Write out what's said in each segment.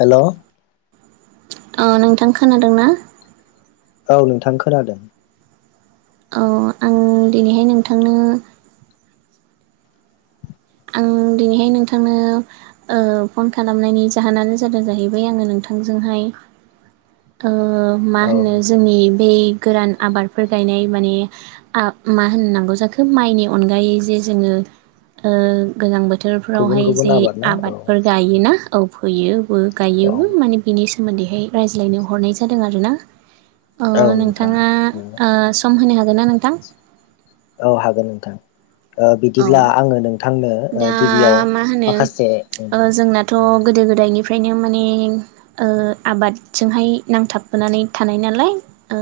हेल' ओ नोंथां खोनादों ना? औ नोंथां खोनादों। अ आं दिनैहाय नोंथांनो आं दिनैहाय नोंथांनो ओ फन खालामनायनि जाहोनानो जादों जाहैबाय आङो नोंथां नोंथांजोंहाय ओ मा औ होनो नोंथां जोंनि बै गोरान आबादफोर गायनाय माने मा होननांगौ जाखो माइनि अनगायै जे जोङो गोजां गुबुन बोथोरफ्रावहाय गुबुन जे आबाद ना औ आबादफोर गायोना औ फोयो औ गायोबो माने बेनि सोमोन्दैहाय रायज्लायनो हरनाय जादों आरोना। अ औ नोंथां नोंथाङा सम होनो हागोन ना नोंथां? औ हागोन नोंथां औ बिदिब्ला आङो नोंथां- दा मा होनो जोंनाथ' गोदो गोदायनि निफ्रायनो माने ओ आबादजोंहाय नांथाबबोनानै थानाय नालाय ओ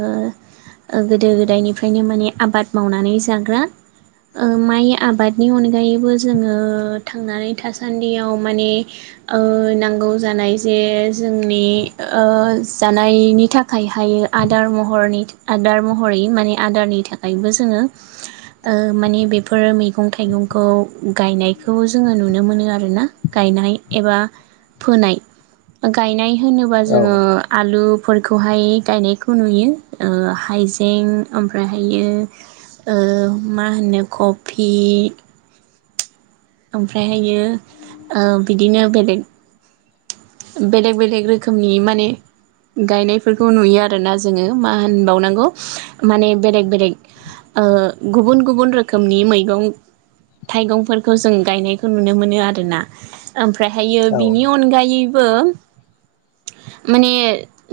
गोदो गोदायनिफ्रायनो माने आबाद मावनानै जाग्रा ओ माइ आबादनि अनगायैबो जोङो थांनानै थासान्दियाव माने नांगौ ओ जानाय जे जोंनि ओ जानायनि थाखायहाय आदार महरनि आदार महरै बे मानि आदारनि थाखायबो जोङो माने बेफोर मैगं थाइगंखौ गायनायखौ जोङो नुनो मोनो आरो ना गायनाय एबा फोनाय गायनाय होनोबा औ जोङो आलु फोरखौहाय गायनायखौ नुयो ओ हाइजें ओमफ्रायहायो मा होनो कफि ओमफ्रायहायो बिदिनो बेलेग बेलेग बेलेग रोखोमनि माने गायनायफोरखौ नुयो आरोना जोङो मा होनबावनांगौ माने बेलेक बेलेक गुबुन गुबुन रोखोमनि मैगं थाइगंफोरखौ जों गायनायखौ नुनो मोनो आरोना ओमफ्रायहायो औ बिनि नोंथां अनगायै बो माने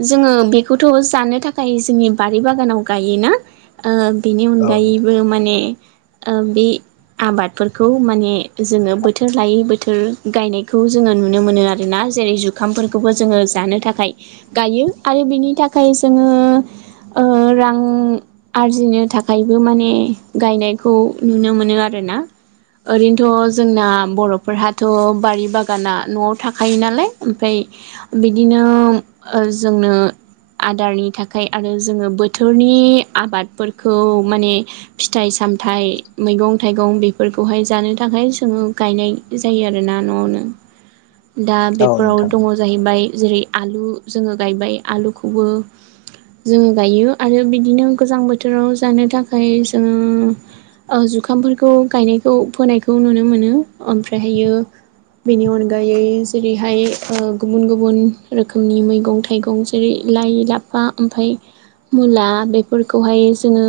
जोङो बेखौथ' जानो थाखाय जोंनि बारि बागानाव गायोना ओ बेनि औ अनगायैबो नोंथां माने ओ बे आबादफोरखौ माने जोङो बोथोर लायै बोथोर गायनायखौ जोङो नुनो मोनो आरोना। जेरै जुखामफोरखौबो जोङो जानो थाखाय गायो आरो बिनि थाखाय जोङो। ओ रां आरजिनो थाखायबो माने गायनायखौ नुनो मोनो आरो। ना ओरैनोथ' जोंना बर'फोरहाथ' बारि बागाना न'आव थाखायो नालाय। ओमफाय बिदिनो जोंनो आदारनि थाखाय आरो जोङो बोथोरनि आबादफोरखौ माने फिथाइ साम सामथाइ मैगं थाइगं बेफोरखौहाय जानो थाखाय जोङो गायनाय जायो आरोना न'आवनो। दा औ बेफोराव नोंथां दङ जाहै बाय जेरै आलु जोङो गायबाय आलुखौबो। जोङो गायो आरो बिदिनो गोजां बोथोराव जानो थाखाय जोङो जुखामफोरखौ गायनायखौ फोनायखौ नुनो मोनो ओमफ्रायहायो बिनि अनगायै जेरै बेहाय ओ गुबुन गुबुन रोखोमनि मैगं थाइगं जेरै लाइ लाफा ओमफाय मुला बेफोरखौहाय जोङो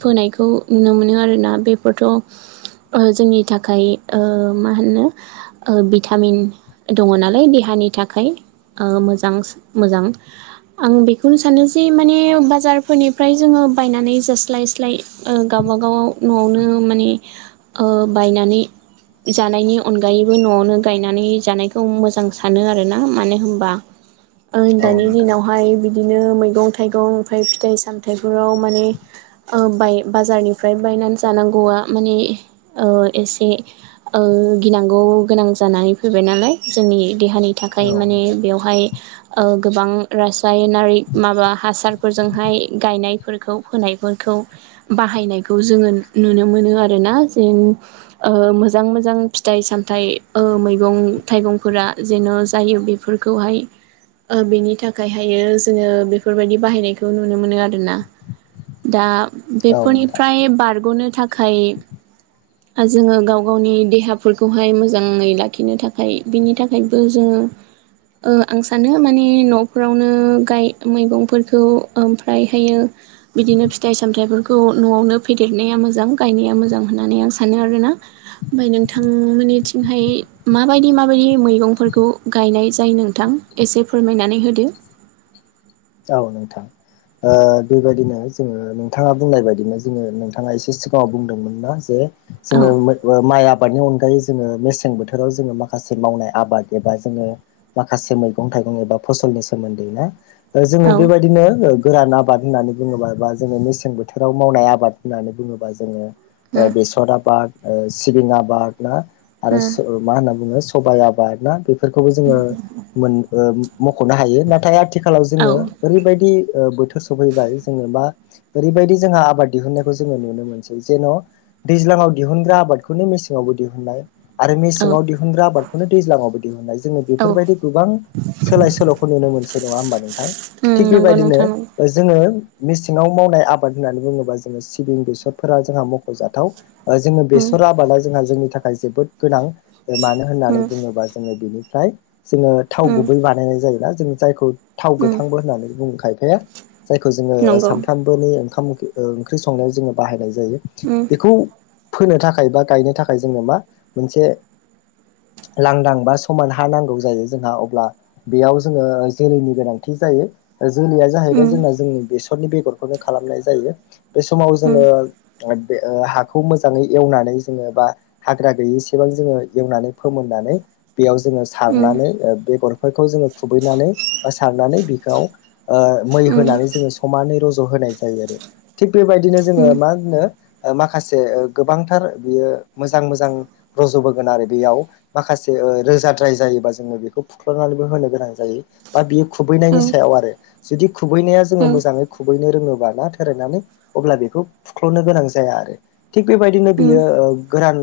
फोनायखौ नुनो मोनो आरोना। बेफोरथ' जोंनि थाखाय मा होनो बिथां भिटामिन दङ नालाय देहानि थाखाय। ओ मोजां मोजां आं बेखौनो सानो जे माने बाजारफोरनिफ्राय जोङो बायनानै जास्लायस्लाय गावबागावाव न'आवनो माने ओ बायनानै जानायनि अनगायैबो न'आवनो गायनानै जानायखौ मोजां सानो आरोना मानो होनबा ओ औ दानि नोंथां दिनावहाय बिदि बिदिनो मैगं-थाइगं ओमफ्राय फिथाइ-सामथाइफोराव माने बाय बाजारनिफ्राय बाय नानै जागांगौआ माने ओ एसे ओ गिनांगौ गोनां जानानै फैबाय नालाय जोंनि देहानि थाखाय औ माने नोंथां बेवहाय ओ गोबां रासायनारि माबा हासारफोरजोंहाय गायनायफोरखौ फोनायफोरखौ बाहायनायखौ जोङो नुनो मोनो आरो ना जों ओ मोजां मोजां फिथाइ सामथाइ ओ मैगं थाइगंफोरा जेन' जायो बेफोरखौहाय ओ बेनि थाखायहायो जोङो बेफोरबायदि बाहायनायखौ नुनो मोनो आरोना। दा औ नोंथां बेफोरनिफ्राय बारग'नो थाखाय जोङो गाव गावनि देहाफोरखौहाय मोज मोजाङै लाखिनो थाखाय बिनि थाखायबो जोङो ओ‌ आं सानो माने न'फोरावनो गाय मैगंफोरखौ ओमफ्रायहायो बिदिनो फिथाइ-सामथाइफोरखौ न'आवनो फेदेरनाया मोजां गायनाया मोजां होननानै आं सानो आरोना। ओमफ्राय नोंथां मोननिथि हाय माबायदि माबायदि मैगंफोरखौ गायनाय जायो नोंथां एसे फोरमायनानै होदो। [inaudible] औ नोंथां। ओ बेबायदिनो जोङो नोंथाङा बुंनाय बायदिनो जोङो नोंथाङा एसे सिगाङाव बुंदोंमोन ना जे जोङो औ माय आ आबादनि अनगायै जोङो मेसें बोथोराव जोङो माखासे मावनाय आबाद एबा जोङो माखासे मैगं-थाइ एबा फसलनि सोमोन्दै ना ओ जोङो औ बेबायदिनो ओ गोरान आबाद होननानै बुङोबा बा जोङो मेसें बोथोराव मावनाय आबाद होननानै बुङोबा जोङो उम ओ बेसर आबाद ओ सिबिं आबाद ना आरो उम सो मा होनना बुङो सबायाइ आबाद ना बेफोरखौबो जोङो मो ओमख'नो हायो नाथाय आथिखाल औ जोंङो ओरैबायदि ओ बोथोर सफैबाय जोङो दा दा ओरैबायदि जोंहा आबाद दिहुननायखौ जोङो नुनो मोनसै जेन' दैज्लाङाव दिहुनग्रा आबादखौनो बे मेसेङावबो दिहुननाय आरो औ मेसेङाव दिहुनग्रा आबादखौनो दैज्लाङावबो दिहुननाय जोंङो औ बेफोरबायदि गोबां सोलाय सोल'खौनो नुनो मोनसै नङा होमबा नोंथां? उम थिग नंगौ बेबायदिनो नोंथां नंगौ ओ जोङो ओ मेसेङाव मावनाय आबाद होन्नानै बुङोबा जोङो सिबिं बेसरफोरा जोंहा मख'जाथाव। ओ जोङो बेसर आबादा जोंहा जोंनि थाखाय जोबोद गोनां मानो होननानै उम बुङोबा जोङो बेनि ओमफ्राय जोङो थाव उम उम गुबै बानायनाय जायोना जों जायखौ थाव उम गोथांबो होननानै बुंङो खायफाया जायखौ जोङो नंगौ सानफ्रामबोनि ओंखाम ओ ओंख्रि संनायाव जोङो बाहायनाय जायो उम बेखौ फोनो थाखाय बा गायनो थाखाय जोंनो मा मोनसे लांदां बा समान हा नांगौ जायो जोंहा अब्ला बेयाव जोङो जेरैनि गोनांथि जायो ओ जोलैया जाहैबाय उम जोंना जोंनि बेसरनि बेगरखौनो खालामनाय जायो। बे समाव उम जोङो ओ बे ओ हाखौ मोजाङै एवनानै जोङो बा हाग्रा गैयै सेबां जोङो एवनानै फोमोननानै बेयाव जोङो सारनानै ओ बेगरफोरखौ जोङो खुबैनानै माने बेखौ ओ मै होनानै जोङो समानै र'ज‌ होनाय जायो आरो थि बेबायदिनो जोङो मा होनो ओ माखासे ओ गोबांथार बियो मोजां मोजां रज'बोगोन आरो बेयाव माखासे से ओ रोजाद्राय जायोबा जोङो बेखौ फुख्ल'नानैबो होनो गोनां जायो। बा बियो उम औ खुबैनायनि सायाव आरो। जुदि खुबैनाया जोङो मोजाङै खुबैनो रोङोबा ना थोरायनानै अब्ला बेखौ फुख्ल'नो गोनां जाया आरो। थिग बेबायदिनो उम बियो ओ गोरान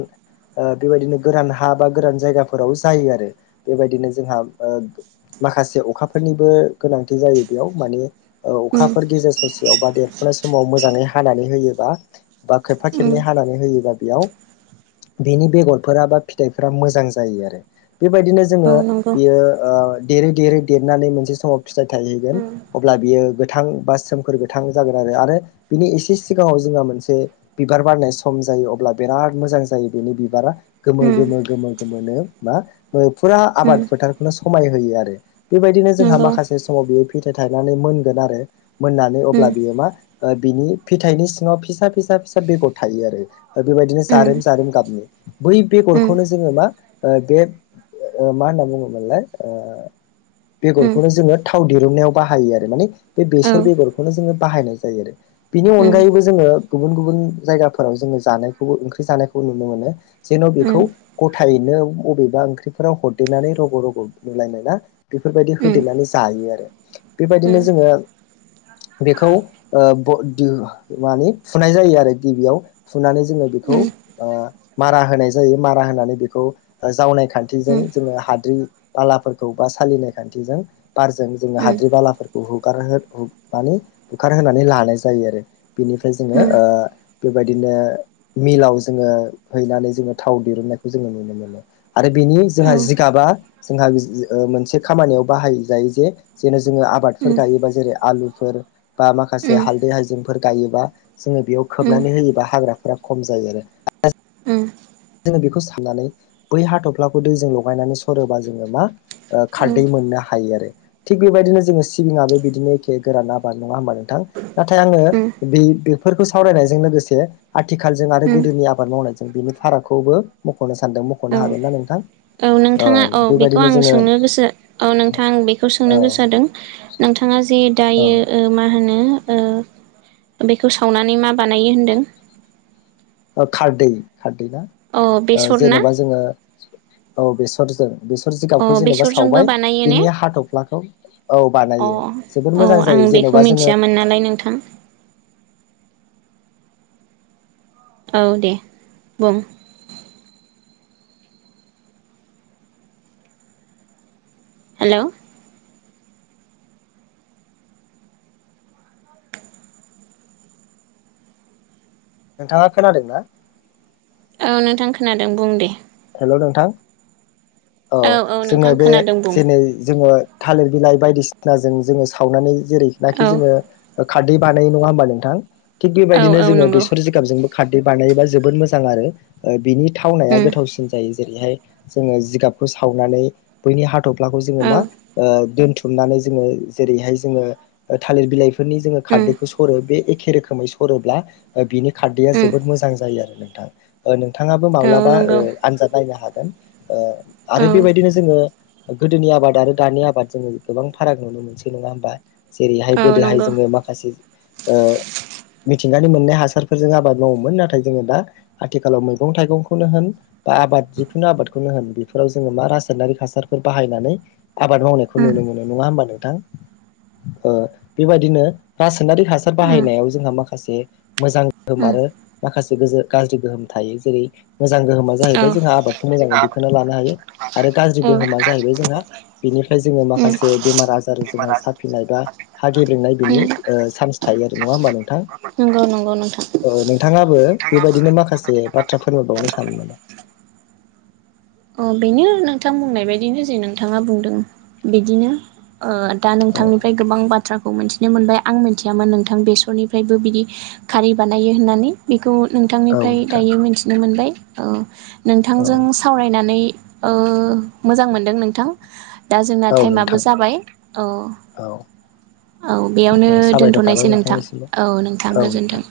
ओ बेबायदिनो गोरान हा बा गोरान जायगाफोराव जायो आरो बेबायदिनो जोंहा ओ गो माखासे अ अखाफोरनिबो गोनांथि जायो बेयाव मानि ओ अखाफोर गेजेर ससेयाव बा देरफुनाय समाव मोजां हानानै होयोबा बा खेबफा उम खेबनै हानानै होयोबा बेयाव बेनि बेगरफोरा बा फिथाइफोरा मोजां जायो आरो बेबायदिनो औ जोङो नंगौ बियो देरै देरै देरनानै मोनसे समाव फिथाइ थायहैगोन उम अब्ला बियो गोथां बा सोमखोर गोथां जागोन आरो आरो बिनि एसे सिगाङाव जोंहा मोनसे बिबार बारनाय सम जायो अब्ला बिराद मोजां जायो बेनि बिबारा उम गोमो-गोमो-गोमो गोमोनो मा फुरा उम आबाद फोथारखौनो समाय होयो आरो बेबायदिनो जोंहा नंगौ माखासे समाव बियो फिथाइ थायनानै मोनगोन आरो मोननानै अब्ला उम बियो मा ओ बिनि फिथाइनि सिङाव फिसा-फिसा-फिसा बेगर थायो आरो बेबायदिनो उम जारेम जारेम गाबनि बै उम उम बेगरखौनो जोङो मा बे ओ मा होनना बुङो मोनलाय औ बेगरखौनो जोङो थाव दिरुननायाव बाहायो आरो माने बे बेसर उम उम बेगरखौनो जोङो बाहायनाय जायो आरो बिनि उम अनगायैबो जोङो गुबुन गुबुन जायगाफोराव जोङो जानायखौबो ओंख्रि जानायखौ नुनो मोनो जेन उम बेखौ गथायैनो बबेबा ओंख्रिफोराव हरदेनानै रग रग नुलायनायना बेफोरबायदि उम होदेरनानै जायो आरो बेबायदिनो जोङो [inaudible] बेखौ ओ ब दि माने फुनाय जायो आरो गिबियाव फुनानै जोङो बिखौ ओ मारा होनाय ज मारा होनानै बेखौ जावनाय खान्थिजों उम औ उम जोङो हाद्रि बालाफोरखौ बा सालिनाय खान्थिजों बारजों जोङो उम उम हाद्रि बालाफोरखौ हुगार माने हुखारहोनानै लानाय जायो आरो बिनिफ्राय जोङो ओ बेबायदिनो मिलाव जोङो हैनानै जोङो थाव दिरुननायखौ जोङो नुनो मोनो आरो बेनि जोंहा जिगाबा जोंहा मोनसे खामानियाव बाहाय जायो जे जेन' जोङो आबादफोर गायोबा जेरै आलुफोर बा माखासे हालदै हायजेंफोर गायोबा जोङो बेयाव खोबनानै होयोबा हाग्राफोरा खम जायो आरो उम जों बेखौ साननानै बै हाथ'फ्लाखौ दैजों लगायनानै सरोबा जोङो मा ओ खारदै मोननो हायो आरो थिग बेबायदिनो जोङो सिबिङाबो बिदिनो एखे गोरान आबाद नङा होमबा नोंथां नाथाय आङो बि बेफोरखौ सावरायनायजों लोगोसे आथिखालजों आरो उम उम गोदोनि आबाद मावनायजों ओ बिनि फारागखौबो मखनो सानदों मखनो औ हागोन ना नोंथां औ ओ नोंथाङा औ बेखौ बेबायदिनो आं जोङो सोंनो गोसो औ नोंथाङा आं बेखौ औ सोंनो गोसो जादों नोंथाङा जे दायो मा होनो ओ-ओ बेखौ सावनानै मा बानायो होनदों औ खारदै खारदै ना अ बेसर ना जेनेबा जोङो औ बेसरजों बेसर अ जिगाबखौ जेनेबा बेसरजोंबो सावबाय बानायो ने बिनि हाथफ्लाखौ औ अ बानायो जोबोद औ मोजां आं जायो बेखौ जेन'बा जोङो मिन्थियामोन नालाय नोंथां [inaudible] औ दे बुं हेलौ नोंथाङा खोनादोंना औ नोंथां खोनादों बुं दे हेलौ नोंथां औ जोङो नोंथां बे खोनादों बुं जेनै जोङो थालिर बिलाय बायदिसिनाजों जोङो सावनानै जेरैखिनाखि औ जोङो ओ खारदै बानायो नङा होमबा नोंथां थिग औ बेबायदिनो औ जोङो नंगौ बेसर जिगाबजोंबो खारदै बानायोबा जोबोद मोजां आरो बिनि थावनाया उम गोथावसिन जायो जेरैहाय जोङो जिगाबखौ सावनानै बैनि हा थफ्लाखौ जोङो औ मा ओ दोनथुमनानै जोङो जेरैहाय जोङो ओ थालिर बिलाइ बेफोरनि जोङो उम खारदैखौ सरो बे एखे रोखोमै सरोब्ला बिनि खारदैआ उम जोबोद मोजां जायो आरो नोंथां ओ नोंथाङाबो औ माब्लाबा नंगौ आनजाद नायनो हागोन औ आरो बेबायदिनो जोङो गोदोनि आबाद आरो दानि आबाद जोङो गोबां फाराग नुनो मोनसै नङा होमबा जेरैहाय औ गोदोहाय नंगौ जोङो माखासे मिथिंगानि मोननाय हासारफोरजों आबाद मावोमोन नाथाय जोङो दा आथिखालाव मैगं थाइगंखौनो होन बा आबाद जिखुनु आबादखौनो होन बेफोराव जोङो मा रासायनारि हासारफोर बाहायनानै आबाद मावनायखौ उम नुनो मोनो मोनो नङा होम्बा नोंथां ओ बेबायदिनो रासायनारिक हासार उम बाहायनायाव जोंहा माखासे मोजां गोहोम उम आरो माखासे गोजो गरजि गोहोम थायो जेरै मोजां गोहोमा औ जाहैबाय जोंहा आबादखौ मोजाङै दिखांना लानो हायो आरो गाज्रि औ गोहोमा जाहैबाय जोंहा बेनिफ्राय जोङो माखासे बेमार आजार जोङो साफिनाय बा हा गेब्रेनाय बिनि सान्स थायो आरो नङा होम्बा नोंथां नंगौ नंगौ नोंथां ओ नोंथाङाबो बेबायदिनो माखासे बाथ्रा फोरमायबावनो सानो नामा अ बेनो नोंथां बुंनाय बायदिनो जे नोंथाङा बुंदों बिदिनो ओ दा औ नोंथांनिफ्राय गोबां बाथ बाथ्राखौ मिन्थिनो मोनबाय आं मोनथियामोन नोंथां बेसरनिफ्रायबो बिदि खारै बानायो होननानै बेखौ औ नोंथांनिफ्राय नोंथां दायो मिथिनो मोनबाय औ औ नोंथांजों सावरायनानै मोजां मोनदों नोंथां दा जोंना औ टाइमाबो नोंथां जाबाय औ। औ औ बेयावनो साबायखर थाबाय दोनथ'नायसै नोंथां नोंथांनिसिमबो औ नोंथां गोजोन्थों